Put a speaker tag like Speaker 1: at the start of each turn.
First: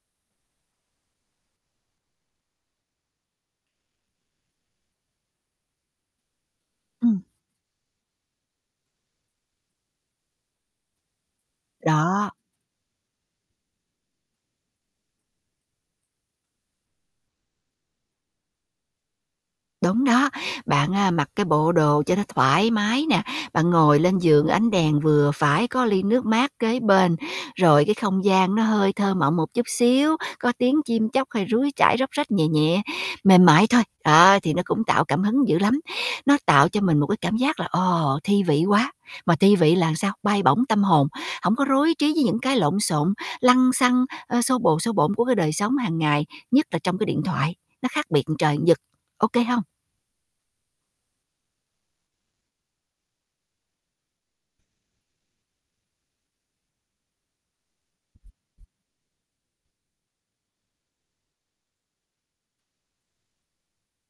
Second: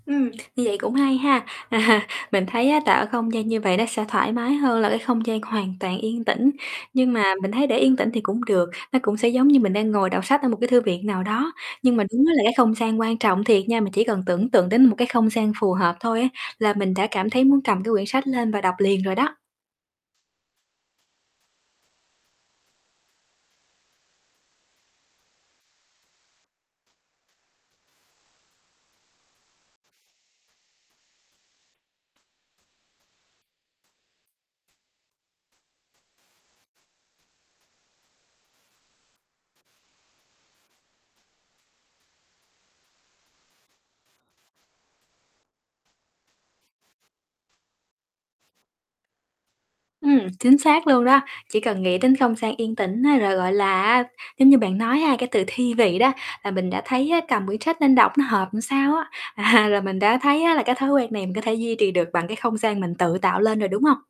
Speaker 1: Ừm, như vậy cũng hay ha. Mình thấy á, tạo không gian như vậy nó sẽ thoải mái hơn là cái không gian hoàn toàn yên tĩnh. Nhưng
Speaker 2: Ừm.
Speaker 1: mà mình thấy để yên tĩnh thì cũng được, nó cũng sẽ giống như mình đang ngồi đọc sách ở một cái thư viện nào đó. Nhưng mà đúng
Speaker 2: Đó.
Speaker 1: ấy là cái không gian quan trọng thiệt nha, mình chỉ cần tưởng tượng đến một cái không gian phù hợp thôi ấy, là mình đã cảm thấy muốn cầm cái quyển sách lên và đọc liền rồi đó.
Speaker 2: Đúng đó. Bạn, a, mặc cái bộ đồ cho nó thoải mái nè, bạn ngồi lên giường, ánh đèn vừa phải, có ly nước mát kế bên. Rồi cái không gian nó hơi thơ mộng một chút xíu, có tiếng chim chóc hay suối chảy róc rách nhẹ nhẹ, mềm mại thôi, đó, thì nó cũng tạo cảm hứng dữ lắm. Nó tạo cho mình một cái cảm giác là, ồ, thi vị quá. Mà thi vị là làm sao? Bay bổng tâm hồn, hổng có rối trí với những cái lộn xộn, lăng xăng, ơ, xô bồ xô bộn của cái đời sống hàng ngày, nhất là trong cái điện thoại, nó khác biệt một trời một vực, OK hông?
Speaker 1: Ừm, chính xác luôn đó. Chỉ cần nghĩ đến không gian yên tĩnh ấy, rồi, gọi là á, giống như bạn nói ha, cái từ thi vị đó, là mình đã thấy á cầm quyển sách nên đọc nó hợp làm sao á. À, là mình đã thấy á là cái thói quen này mình có thể duy trì được bằng cái không gian mình tự tạo lên rồi, đúng hông?